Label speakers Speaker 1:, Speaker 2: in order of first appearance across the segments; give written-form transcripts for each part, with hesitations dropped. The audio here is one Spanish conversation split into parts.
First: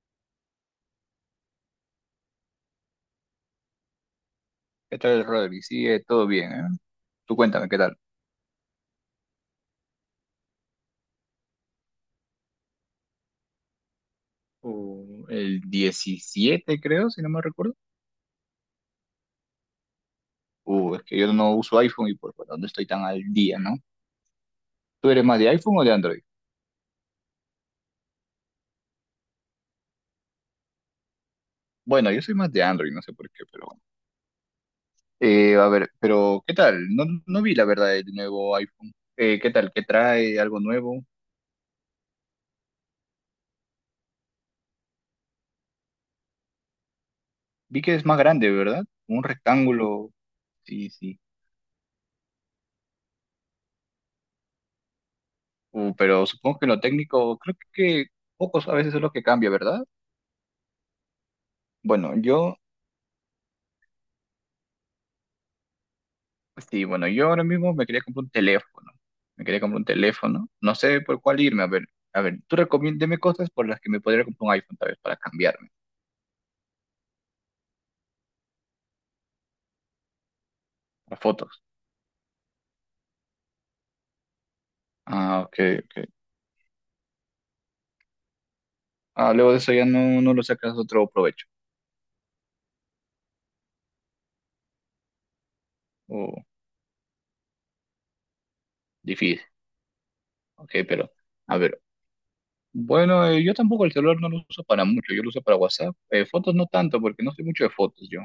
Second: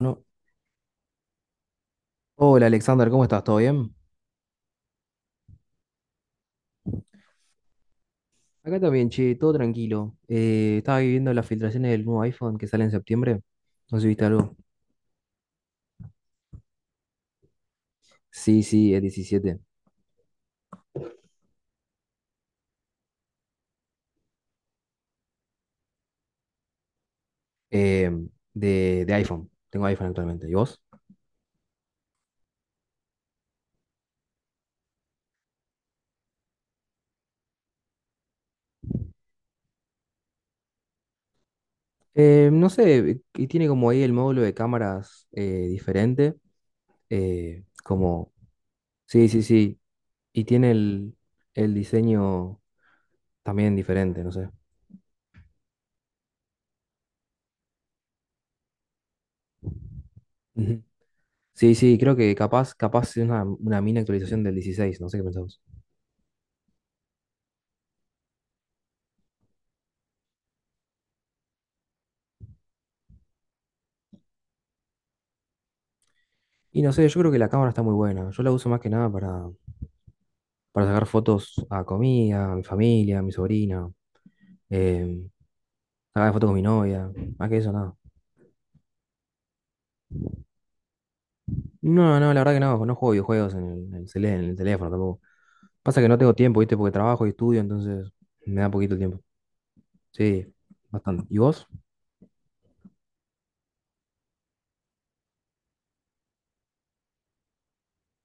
Speaker 1: No. Hola Alexander, ¿cómo estás? ¿Todo bien?
Speaker 2: ¿Qué tal, Rodri? Sigue todo bien, ¿eh? Tú cuéntame, ¿qué tal?
Speaker 1: Acá también, che, todo tranquilo. Estaba viviendo las filtraciones del nuevo iPhone que sale en septiembre. No sé si viste algo.
Speaker 2: El 17, creo, si no me recuerdo.
Speaker 1: Sí, sí, es 17.
Speaker 2: Es que yo no uso iPhone y por lo no estoy tan al día, ¿no? ¿Tú eres más de iPhone o de Android?
Speaker 1: Eh, de iPhone. Tengo iPhone actualmente. ¿Y vos?
Speaker 2: Bueno, yo soy más de Android, no sé por qué, pero bueno. A ver, pero ¿qué tal? No, no vi la verdad el nuevo iPhone. ¿Qué tal? ¿Qué trae? ¿Algo nuevo?
Speaker 1: No sé, y tiene como ahí el módulo de cámaras diferente. eh,
Speaker 2: Vi que es más
Speaker 1: como,
Speaker 2: grande, ¿verdad? Un
Speaker 1: sí, sí, sí.
Speaker 2: rectángulo,
Speaker 1: Y tiene
Speaker 2: sí,
Speaker 1: el,
Speaker 2: sí.
Speaker 1: el diseño también diferente, no sé.
Speaker 2: Pero supongo que en lo técnico, creo que pocos a veces es lo que cambia, ¿verdad?
Speaker 1: Ujú. Sí, sí, creo
Speaker 2: Bueno,
Speaker 1: que
Speaker 2: yo
Speaker 1: capaz es una mini actualización del 16. No sé qué pensás.
Speaker 2: Sí, bueno, yo ahora mismo me quería comprar un teléfono. Me quería comprar un teléfono. No sé por cuál irme. A ver, tú recomiéndeme cosas por las que me podría comprar un iPhone, tal vez, para cambiarme,
Speaker 1: Y no sé, yo creo que la cámara está muy buena. Yo la uso más que nada para sacar
Speaker 2: para fotos.
Speaker 1: fotos a comida, a mi familia, a mi sobrina, eh,
Speaker 2: Ah, ok, ok.
Speaker 1: sacar fotos con mi novia, más que eso, nada.
Speaker 2: Ah, luego de eso ya no, no lo sacas otro provecho.
Speaker 1: No, no, la verdad que no, no juego videojuegos en el teléfono tampoco. Pasa que no tengo
Speaker 2: Oh,
Speaker 1: tiempo, ¿viste? Porque trabajo y estudio, entonces me da poquito tiempo.
Speaker 2: difícil.
Speaker 1: Sí,
Speaker 2: Ok, pero,
Speaker 1: bastante. ¿Y
Speaker 2: a
Speaker 1: vos?
Speaker 2: ver. Bueno, yo tampoco el celular no lo uso para mucho. Yo lo uso para WhatsApp. Fotos no tanto, porque no soy mucho de fotos yo.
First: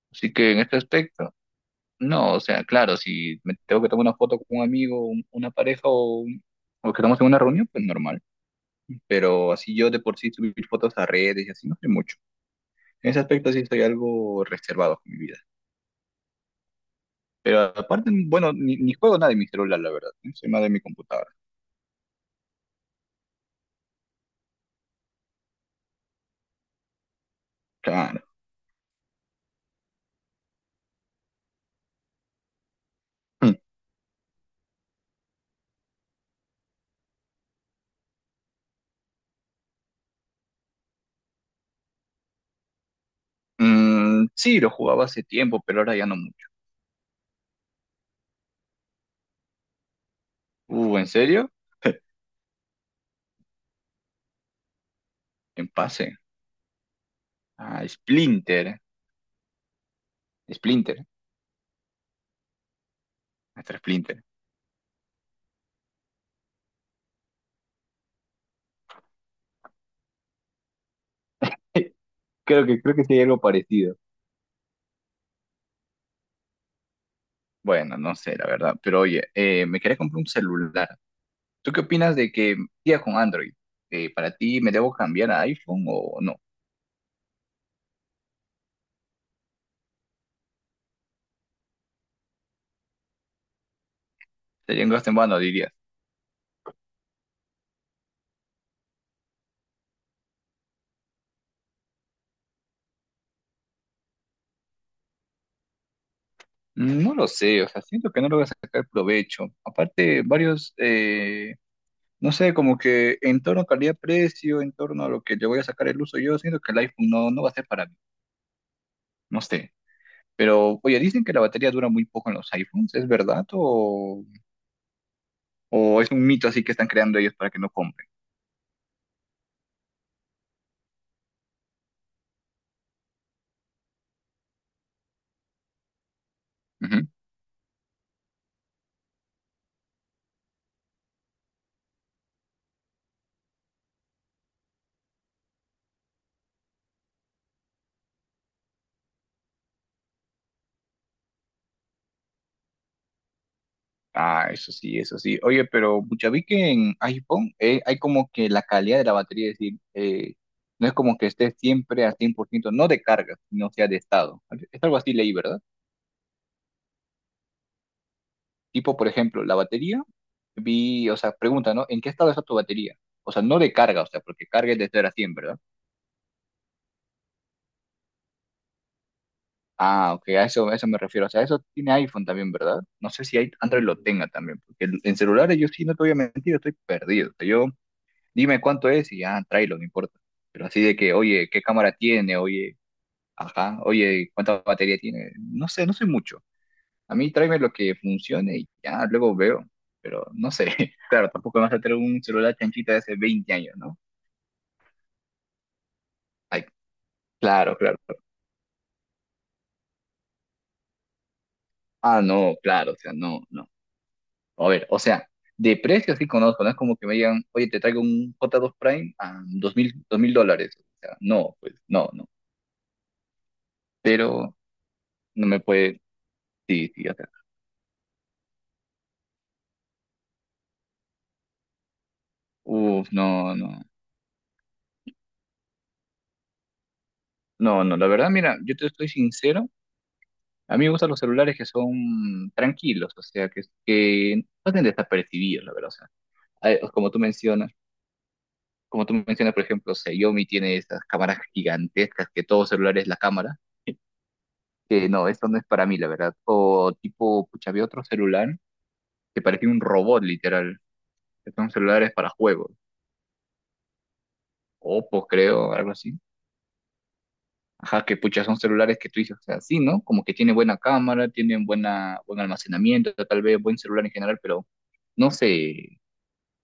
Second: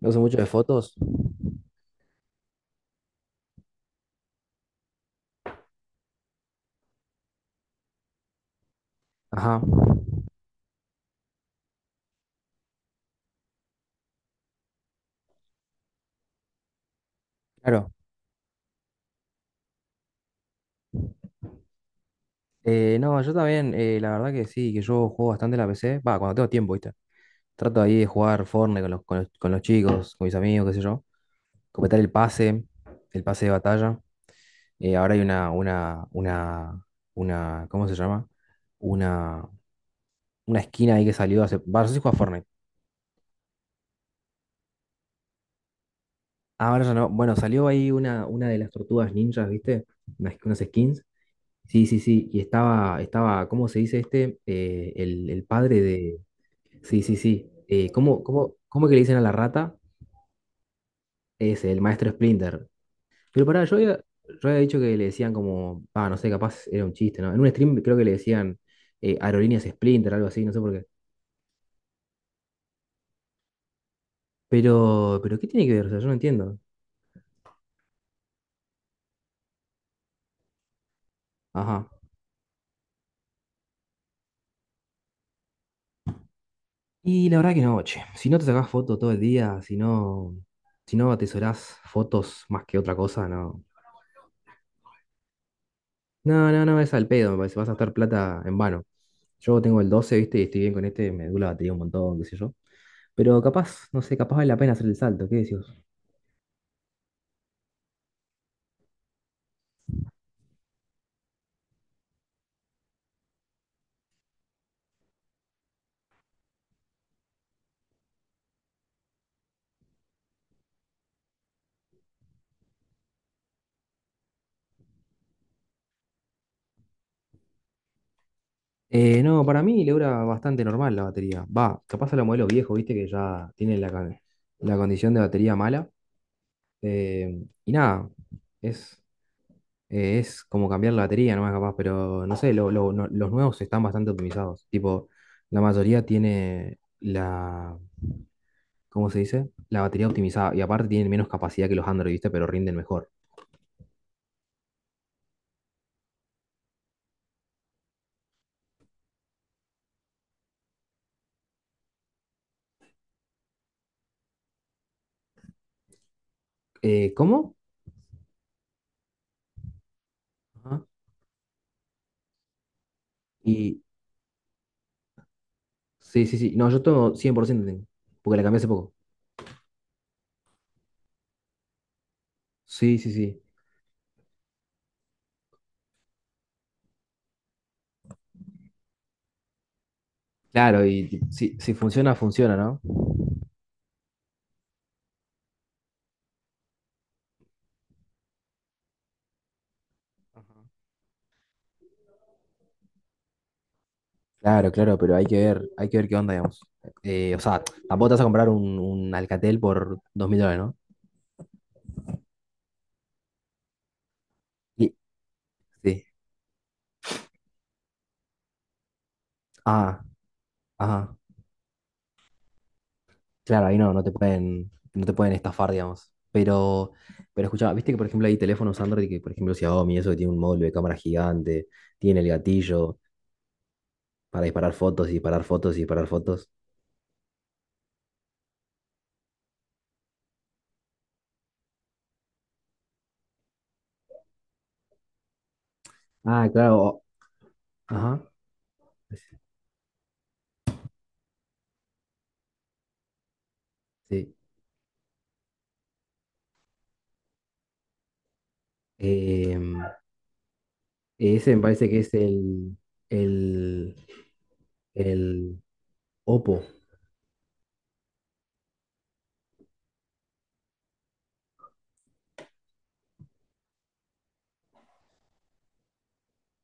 Speaker 1: ¿No sé
Speaker 2: Así
Speaker 1: mucho de
Speaker 2: que en este
Speaker 1: fotos?
Speaker 2: aspecto, no. O sea, claro, si me tengo que tomar una foto con un amigo, una pareja o, o que estamos en una reunión, pues normal. Pero
Speaker 1: Ajá,
Speaker 2: así yo de por sí subir fotos a redes y así no sé mucho. En ese aspecto sí estoy algo reservado con mi vida. Pero
Speaker 1: claro.
Speaker 2: aparte, bueno, ni juego nada de mi celular, la verdad. ¿Eh? Soy más de mi computadora.
Speaker 1: No, yo también, la verdad que sí, que yo juego bastante en la PC. Va, cuando tengo tiempo, ¿viste? Trato ahí de
Speaker 2: Claro.
Speaker 1: jugar Fortnite con los chicos, con mis amigos, qué sé yo. Completar el pase de
Speaker 2: Mm,
Speaker 1: batalla. Ahora hay una, ¿cómo se llama? Una, una esquina ahí que salió hace, va, no sé si juega Fortnite.
Speaker 2: mm, sí, lo jugaba hace tiempo, pero ahora ya no mucho.
Speaker 1: Ah, ahora ya no. Bueno, salió ahí una de las tortugas ninjas, ¿viste? Unas skins.
Speaker 2: ¿En serio?
Speaker 1: Sí, sí, sí. Y estaba, ¿cómo se dice este? El
Speaker 2: En
Speaker 1: padre
Speaker 2: pase.
Speaker 1: de. Sí, sí, sí.
Speaker 2: Ah,
Speaker 1: ¿Cómo, cómo,
Speaker 2: Splinter. ¿Eh?
Speaker 1: cómo que le dicen a la rata?
Speaker 2: Splinter.
Speaker 1: Es el maestro Splinter. Pero pará, yo
Speaker 2: Hasta
Speaker 1: había,
Speaker 2: Splinter.
Speaker 1: yo había dicho que le decían como, ah, no sé, capaz era un chiste, ¿no? En un stream creo que le decían aerolíneas Splinter, algo así, no sé por qué.
Speaker 2: Creo que sí hay algo parecido.
Speaker 1: Pero ¿qué tiene que ver? O sea, yo no entiendo.
Speaker 2: Bueno, no sé, la verdad. Pero oye, me quería comprar un celular. ¿Tú qué
Speaker 1: Ajá.
Speaker 2: opinas de que sigas con Android? ¿Para ti me debo cambiar a iPhone o no?
Speaker 1: Y la verdad que no, che. Si no te sacás fotos todo el día, si no atesorás fotos más que otra cosa, no.
Speaker 2: Sería un gasto en vano, dirías.
Speaker 1: No, no, no, es al pedo, me parece, vas a gastar plata en vano. Yo tengo el 12, ¿viste? Y estoy bien con este, me dura la batería un montón, qué sé yo. Pero capaz, no sé, capaz vale la pena hacer el salto, ¿qué decís?
Speaker 2: No lo sé, o sea, siento que no lo voy a sacar provecho. Aparte, varios, no sé, como que en torno a calidad-precio, en torno a lo que le voy a sacar el uso, yo siento que el iPhone no, no va a ser para mí, no sé. Pero, oye, dicen que la batería dura muy poco en los iPhones, ¿es verdad? ¿O es un mito así que están creando ellos para que no compren?
Speaker 1: No, para mí le dura bastante normal la batería. Va, capaz a los modelos viejos, viste, que ya tienen la la condición de batería mala.
Speaker 2: Ujú.
Speaker 1: Y nada, es, es como cambiar la batería nomás capaz, pero no sé, los nuevos están bastante optimizados. Tipo, la mayoría tiene la, ¿cómo se dice? La batería optimizada. Y aparte tienen menos capacidad que los Android, viste, pero rinden mejor.
Speaker 2: Ah, eso sí, eso sí. Oye, pero pucha, vi que en iPhone hay como que la calidad de la batería, es decir, no es como que esté siempre a 100%, no de carga, sino sea de estado. Es algo así leí, ¿verdad?
Speaker 1: ¿Cómo?
Speaker 2: Tipo, por ejemplo, la batería,
Speaker 1: Ajá.
Speaker 2: vi, o sea, pregunta, ¿no? ¿En qué estado está tu batería? O sea, no de
Speaker 1: Y
Speaker 2: carga, o sea, porque carga es de 0 a 100, ¿verdad?
Speaker 1: sí, sí, sí. No, yo tengo 100% tengo, porque la cambié hace poco.
Speaker 2: Ah, ok, a eso me refiero. O sea, eso tiene iPhone también, ¿verdad?
Speaker 1: Sí,
Speaker 2: No
Speaker 1: sí,
Speaker 2: sé si
Speaker 1: sí.
Speaker 2: Android lo tenga también, porque en celulares yo sí, no te voy a mentir, estoy perdido. O sea, yo dime cuánto es y ya, tráelo, no importa. Pero así
Speaker 1: Claro,
Speaker 2: de
Speaker 1: y
Speaker 2: que, oye,
Speaker 1: si,
Speaker 2: ¿qué
Speaker 1: si
Speaker 2: cámara
Speaker 1: funciona,
Speaker 2: tiene?
Speaker 1: funciona,
Speaker 2: Oye,
Speaker 1: ¿no?
Speaker 2: ajá, oye, ¿cuánta batería tiene? No sé mucho. A mí tráeme lo que funcione y ya, luego veo. Pero no sé,
Speaker 1: Ajá.
Speaker 2: claro, tampoco me vas a traer un celular chanchita de hace 20 años, ¿no?
Speaker 1: Claro, claro, pero hay que ver qué onda, digamos.
Speaker 2: Ay,
Speaker 1: O sea,
Speaker 2: claro, claro.
Speaker 1: tampoco te vas a comprar un Alcatel por $2000, ¿no?
Speaker 2: Ah, no, claro, o sea, no, no. A ver,
Speaker 1: Y-
Speaker 2: o sea, de
Speaker 1: sí.
Speaker 2: precio sí conozco, no es como que me digan, oye, te traigo un J2 Prime a 2.000,
Speaker 1: Ah,
Speaker 2: $2.000. O
Speaker 1: ajá.
Speaker 2: sea, no, pues, no, no.
Speaker 1: Claro, ahí no, no te
Speaker 2: Pero
Speaker 1: pueden, no te pueden
Speaker 2: no me
Speaker 1: estafar,
Speaker 2: puede,
Speaker 1: digamos. Pero,
Speaker 2: sí, sí,
Speaker 1: pero escuchá, viste que por ejemplo hay teléfonos Android que, por ejemplo, Xiaomi, eso que tiene un módulo de cámara gigante, tiene el gatillo
Speaker 2: uf, no, no,
Speaker 1: para disparar fotos y disparar fotos y disparar fotos.
Speaker 2: no, no, la verdad, mira, yo te estoy sincero, a mí me gustan los celulares que son tranquilos, o sea, que pasen desapercibidos, la verdad, o sea,
Speaker 1: Ah, claro.
Speaker 2: hay- como tú mencionas,
Speaker 1: Ajá.
Speaker 2: como tú mencionas, por ejemplo, Xiaomi tiene estas cámaras gigantescas que todo celular es la cámara,
Speaker 1: Sí.
Speaker 2: que no, esto no es para mí, la verdad, o tipo, pucha, había otro celular
Speaker 1: Sí.
Speaker 2: que parecía un robot, literal, que
Speaker 1: Ese me
Speaker 2: son
Speaker 1: parece que
Speaker 2: celulares
Speaker 1: es
Speaker 2: para juegos,
Speaker 1: el,
Speaker 2: Oppo,
Speaker 1: el
Speaker 2: creo, algo así.
Speaker 1: Oppo.
Speaker 2: Ajá, que pucha, son celulares que tú dices, o sea, sí, ¿no? Como que tiene buena cámara, tienen buena, buen almacenamiento, tal vez buen celular en general, pero no sé,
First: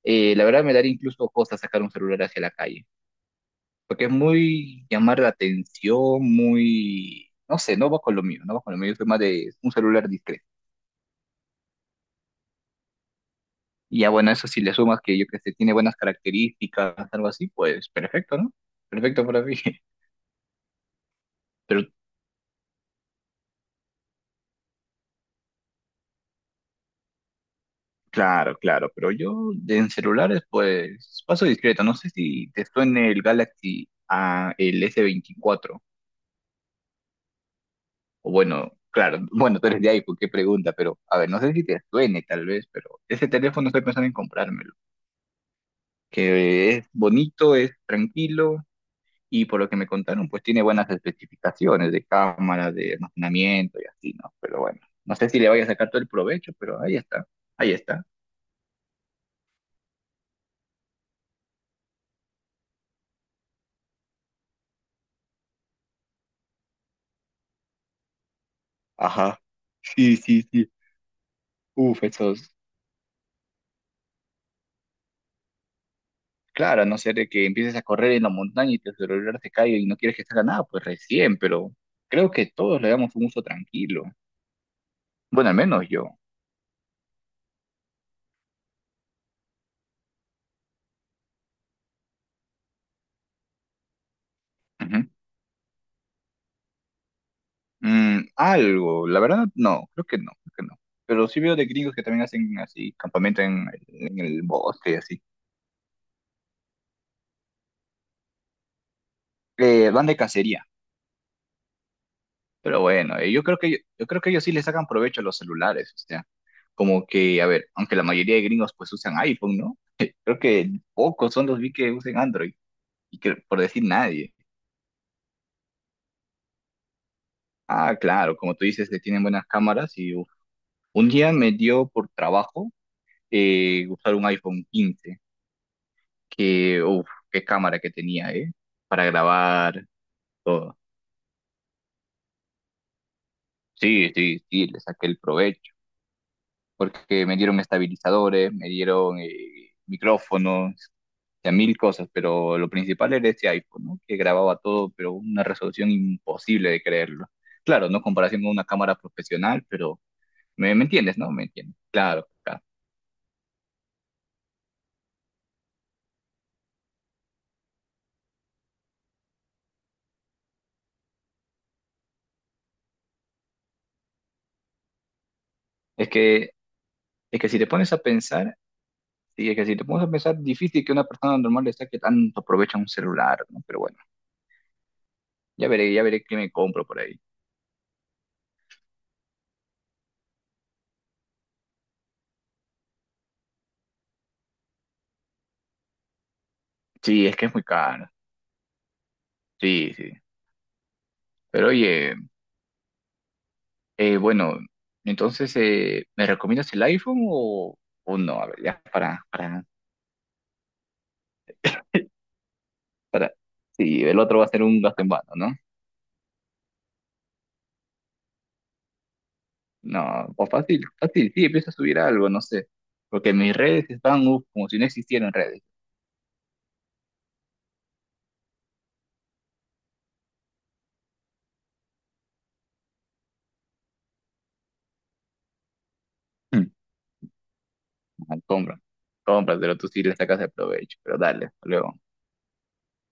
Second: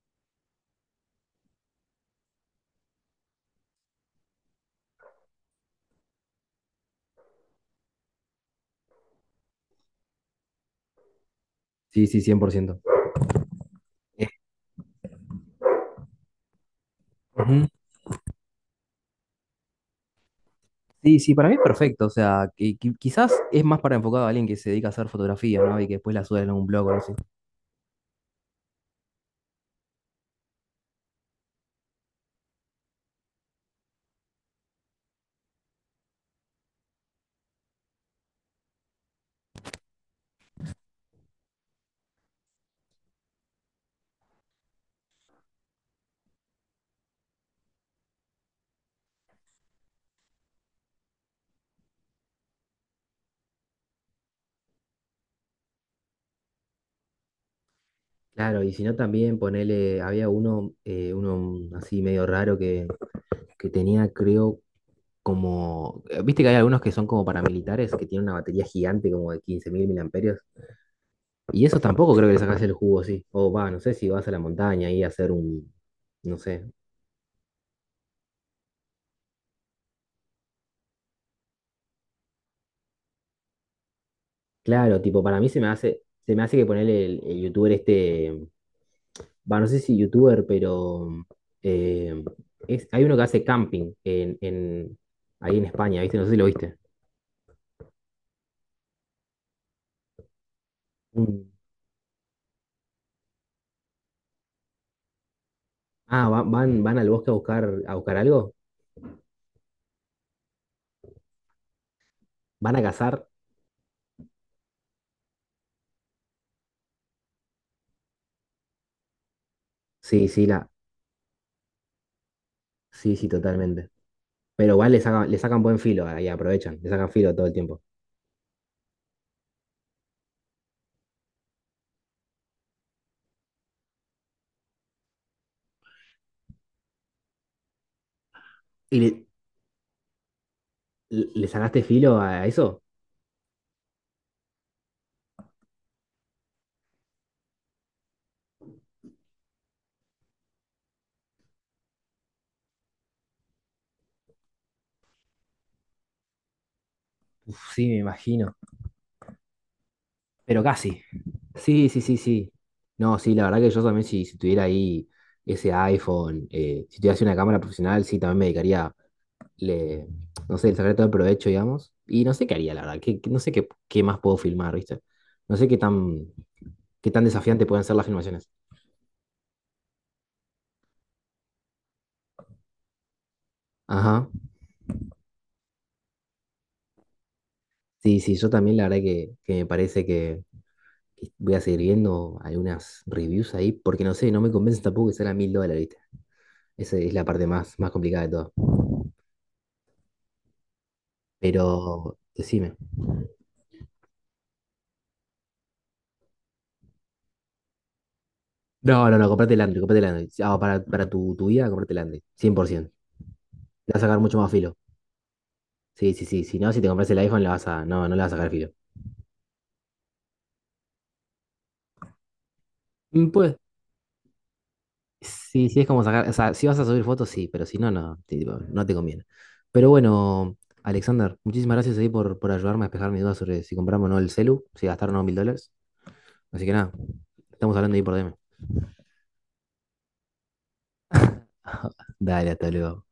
Speaker 2: la verdad me daría incluso cosa sacar un celular hacia la calle, porque es muy llamar la atención, muy, no sé, no va con lo mío, no va con lo mío, yo soy más de un celular discreto.
Speaker 1: Sí, sí, 100%.
Speaker 2: Y ya
Speaker 1: Eh,
Speaker 2: bueno, eso si le sumas que yo que sé, tiene buenas características, algo así,
Speaker 1: Ujú.
Speaker 2: pues perfecto, ¿no? Perfecto para mí.
Speaker 1: Sí, sí, para mí es
Speaker 2: Pero
Speaker 1: perfecto. O sea, que, quizás es más para enfocado a alguien que se dedica a hacer fotografía, ¿no? Y que después la sube en un blog o algo así.
Speaker 2: claro, claro, pero yo en celulares pues paso discreto, no sé si te suene el Galaxy A, el S24. O bueno, claro, bueno, tú eres de iPhone, qué pregunta, pero a ver, no sé si te suene tal vez, pero ese teléfono estoy pensando en comprármelo, que es bonito, es tranquilo, y por lo que me contaron pues tiene buenas especificaciones de cámara, de almacenamiento y así, ¿no? Pero bueno, no sé si le vaya a sacar todo el provecho, pero ahí está, ahí está.
Speaker 1: Claro, y si no también ponele, había uno, uno así medio raro que tenía, creo, como, viste que hay algunos que son como paramilitares, que tienen una batería gigante como de
Speaker 2: Ajá,
Speaker 1: 15.000 mAh.
Speaker 2: sí, sí, sí.
Speaker 1: Y eso
Speaker 2: Uf,
Speaker 1: tampoco creo que le
Speaker 2: esos.
Speaker 1: sacas el jugo, sí. O va, no sé si vas a la montaña y a hacer un, no sé.
Speaker 2: Claro, a no ser de que empieces a correr en la montaña y tu celular se caiga y no quieres que salga nada, pues recién, pero creo que todos le damos un uso tranquilo.
Speaker 1: Claro, tipo, para mí
Speaker 2: Bueno, al menos yo.
Speaker 1: se me hace que ponerle el youtuber este, va, no sé si youtuber, pero eh, hay uno que hace camping
Speaker 2: Ujú.
Speaker 1: ahí en España, ¿viste? No sé si lo viste.
Speaker 2: Algo, la verdad no, creo que no, creo que no. Pero sí
Speaker 1: Un-
Speaker 2: veo de gringos que también hacen así, campamento en el bosque y así.
Speaker 1: van al bosque a buscar algo,
Speaker 2: Van de cacería,
Speaker 1: van
Speaker 2: pero
Speaker 1: a
Speaker 2: bueno,
Speaker 1: cazar.
Speaker 2: yo creo que ellos sí le sacan provecho a los celulares, o sea, como que, a ver, aunque la mayoría de gringos pues usan iPhone, ¿no?
Speaker 1: Sí,
Speaker 2: Creo
Speaker 1: sí,
Speaker 2: que pocos son los vi que usen Android,
Speaker 1: sí,
Speaker 2: y
Speaker 1: sí,
Speaker 2: que por decir
Speaker 1: totalmente.
Speaker 2: nadie.
Speaker 1: Pero igual le sacan buen filo ahí, aprovechan, le sacan filo todo el tiempo.
Speaker 2: Ah, claro, como tú dices, que tienen buenas cámaras y uf, un día me dio por trabajo usar un iPhone 15, que, uff, qué cámara que tenía, ¿eh?
Speaker 1: ¿Y
Speaker 2: Para
Speaker 1: le,
Speaker 2: grabar todo.
Speaker 1: le le sacaste filo a eso?
Speaker 2: Sí, sí, sí, le saqué el provecho, porque me dieron estabilizadores, me dieron micrófonos, o sea, mil cosas, pero lo principal era ese iPhone, ¿no? Que grababa todo, pero una resolución imposible de creerlo.
Speaker 1: Uf, sí,
Speaker 2: Claro,
Speaker 1: me
Speaker 2: no comparación con
Speaker 1: imagino.
Speaker 2: una cámara profesional, pero
Speaker 1: Pero
Speaker 2: me
Speaker 1: casi.
Speaker 2: entiendes, ¿no? Me entiendes.
Speaker 1: Sí, sí, sí,
Speaker 2: Claro,
Speaker 1: sí.
Speaker 2: claro.
Speaker 1: No, sí, la verdad que yo también si tuviera ahí ese iPhone, si tuviese una cámara profesional, sí, también me dedicaría, le, no sé, el secreto de provecho, digamos. Y no sé qué haría, la verdad. No sé qué más puedo filmar, ¿viste? No sé qué
Speaker 2: Es
Speaker 1: tan,
Speaker 2: que
Speaker 1: qué tan
Speaker 2: Es que si
Speaker 1: desafiante
Speaker 2: te
Speaker 1: pueden
Speaker 2: pones
Speaker 1: ser
Speaker 2: a
Speaker 1: las filmaciones.
Speaker 2: pensar, sí, es que si te pones a pensar, difícil que una persona normal le saque tanto provecho a un celular, ¿no? Pero bueno,
Speaker 1: Ajá.
Speaker 2: ya veré qué me compro por ahí.
Speaker 1: Sí, sí, yo también la verdad que me parece que voy a seguir viendo algunas reviews ahí, porque no sé, no me convence tampoco que sean a $1000, ¿viste? Esa es la
Speaker 2: Sí, es
Speaker 1: parte
Speaker 2: que es muy
Speaker 1: más
Speaker 2: caro.
Speaker 1: complicada de todo.
Speaker 2: Sí, sí. Pero oye,
Speaker 1: Pero decime.
Speaker 2: bueno, entonces, ¿me recomiendas el iPhone o no? A ver, ya,
Speaker 1: No, no, no, comprate el
Speaker 2: para,
Speaker 1: Android, comprate el Android. Ah, para tu vida, comprate el Android. 100%.
Speaker 2: para.
Speaker 1: Le vas
Speaker 2: Sí,
Speaker 1: a
Speaker 2: el
Speaker 1: sacar mucho
Speaker 2: otro va a
Speaker 1: más
Speaker 2: ser
Speaker 1: filo.
Speaker 2: un gasto en vano, ¿no?
Speaker 1: Sí, sí, sí. Si no, si te compras el iPhone, le vas a. No, no le vas a sacar filo.
Speaker 2: No, o fácil, fácil, sí, empieza a subir algo, no sé. Porque mis
Speaker 1: Pues,
Speaker 2: redes están, uf, como si no existieran redes.
Speaker 1: sí, sí, es como sacar. O sea, si vas a subir fotos, sí, pero si no, no, tipo, no te conviene. Pero bueno, Alexander, muchísimas gracias ahí por ayudarme a despejar mis dudas sobre si compramos o no el celu, si gastaron o no $1000. Así que nada, estamos hablando ahí por DM.
Speaker 2: Ah, compra, cómpraselo, tú sí le sacas el provecho, pero dale, hasta luego.
Speaker 1: Dale, hasta luego.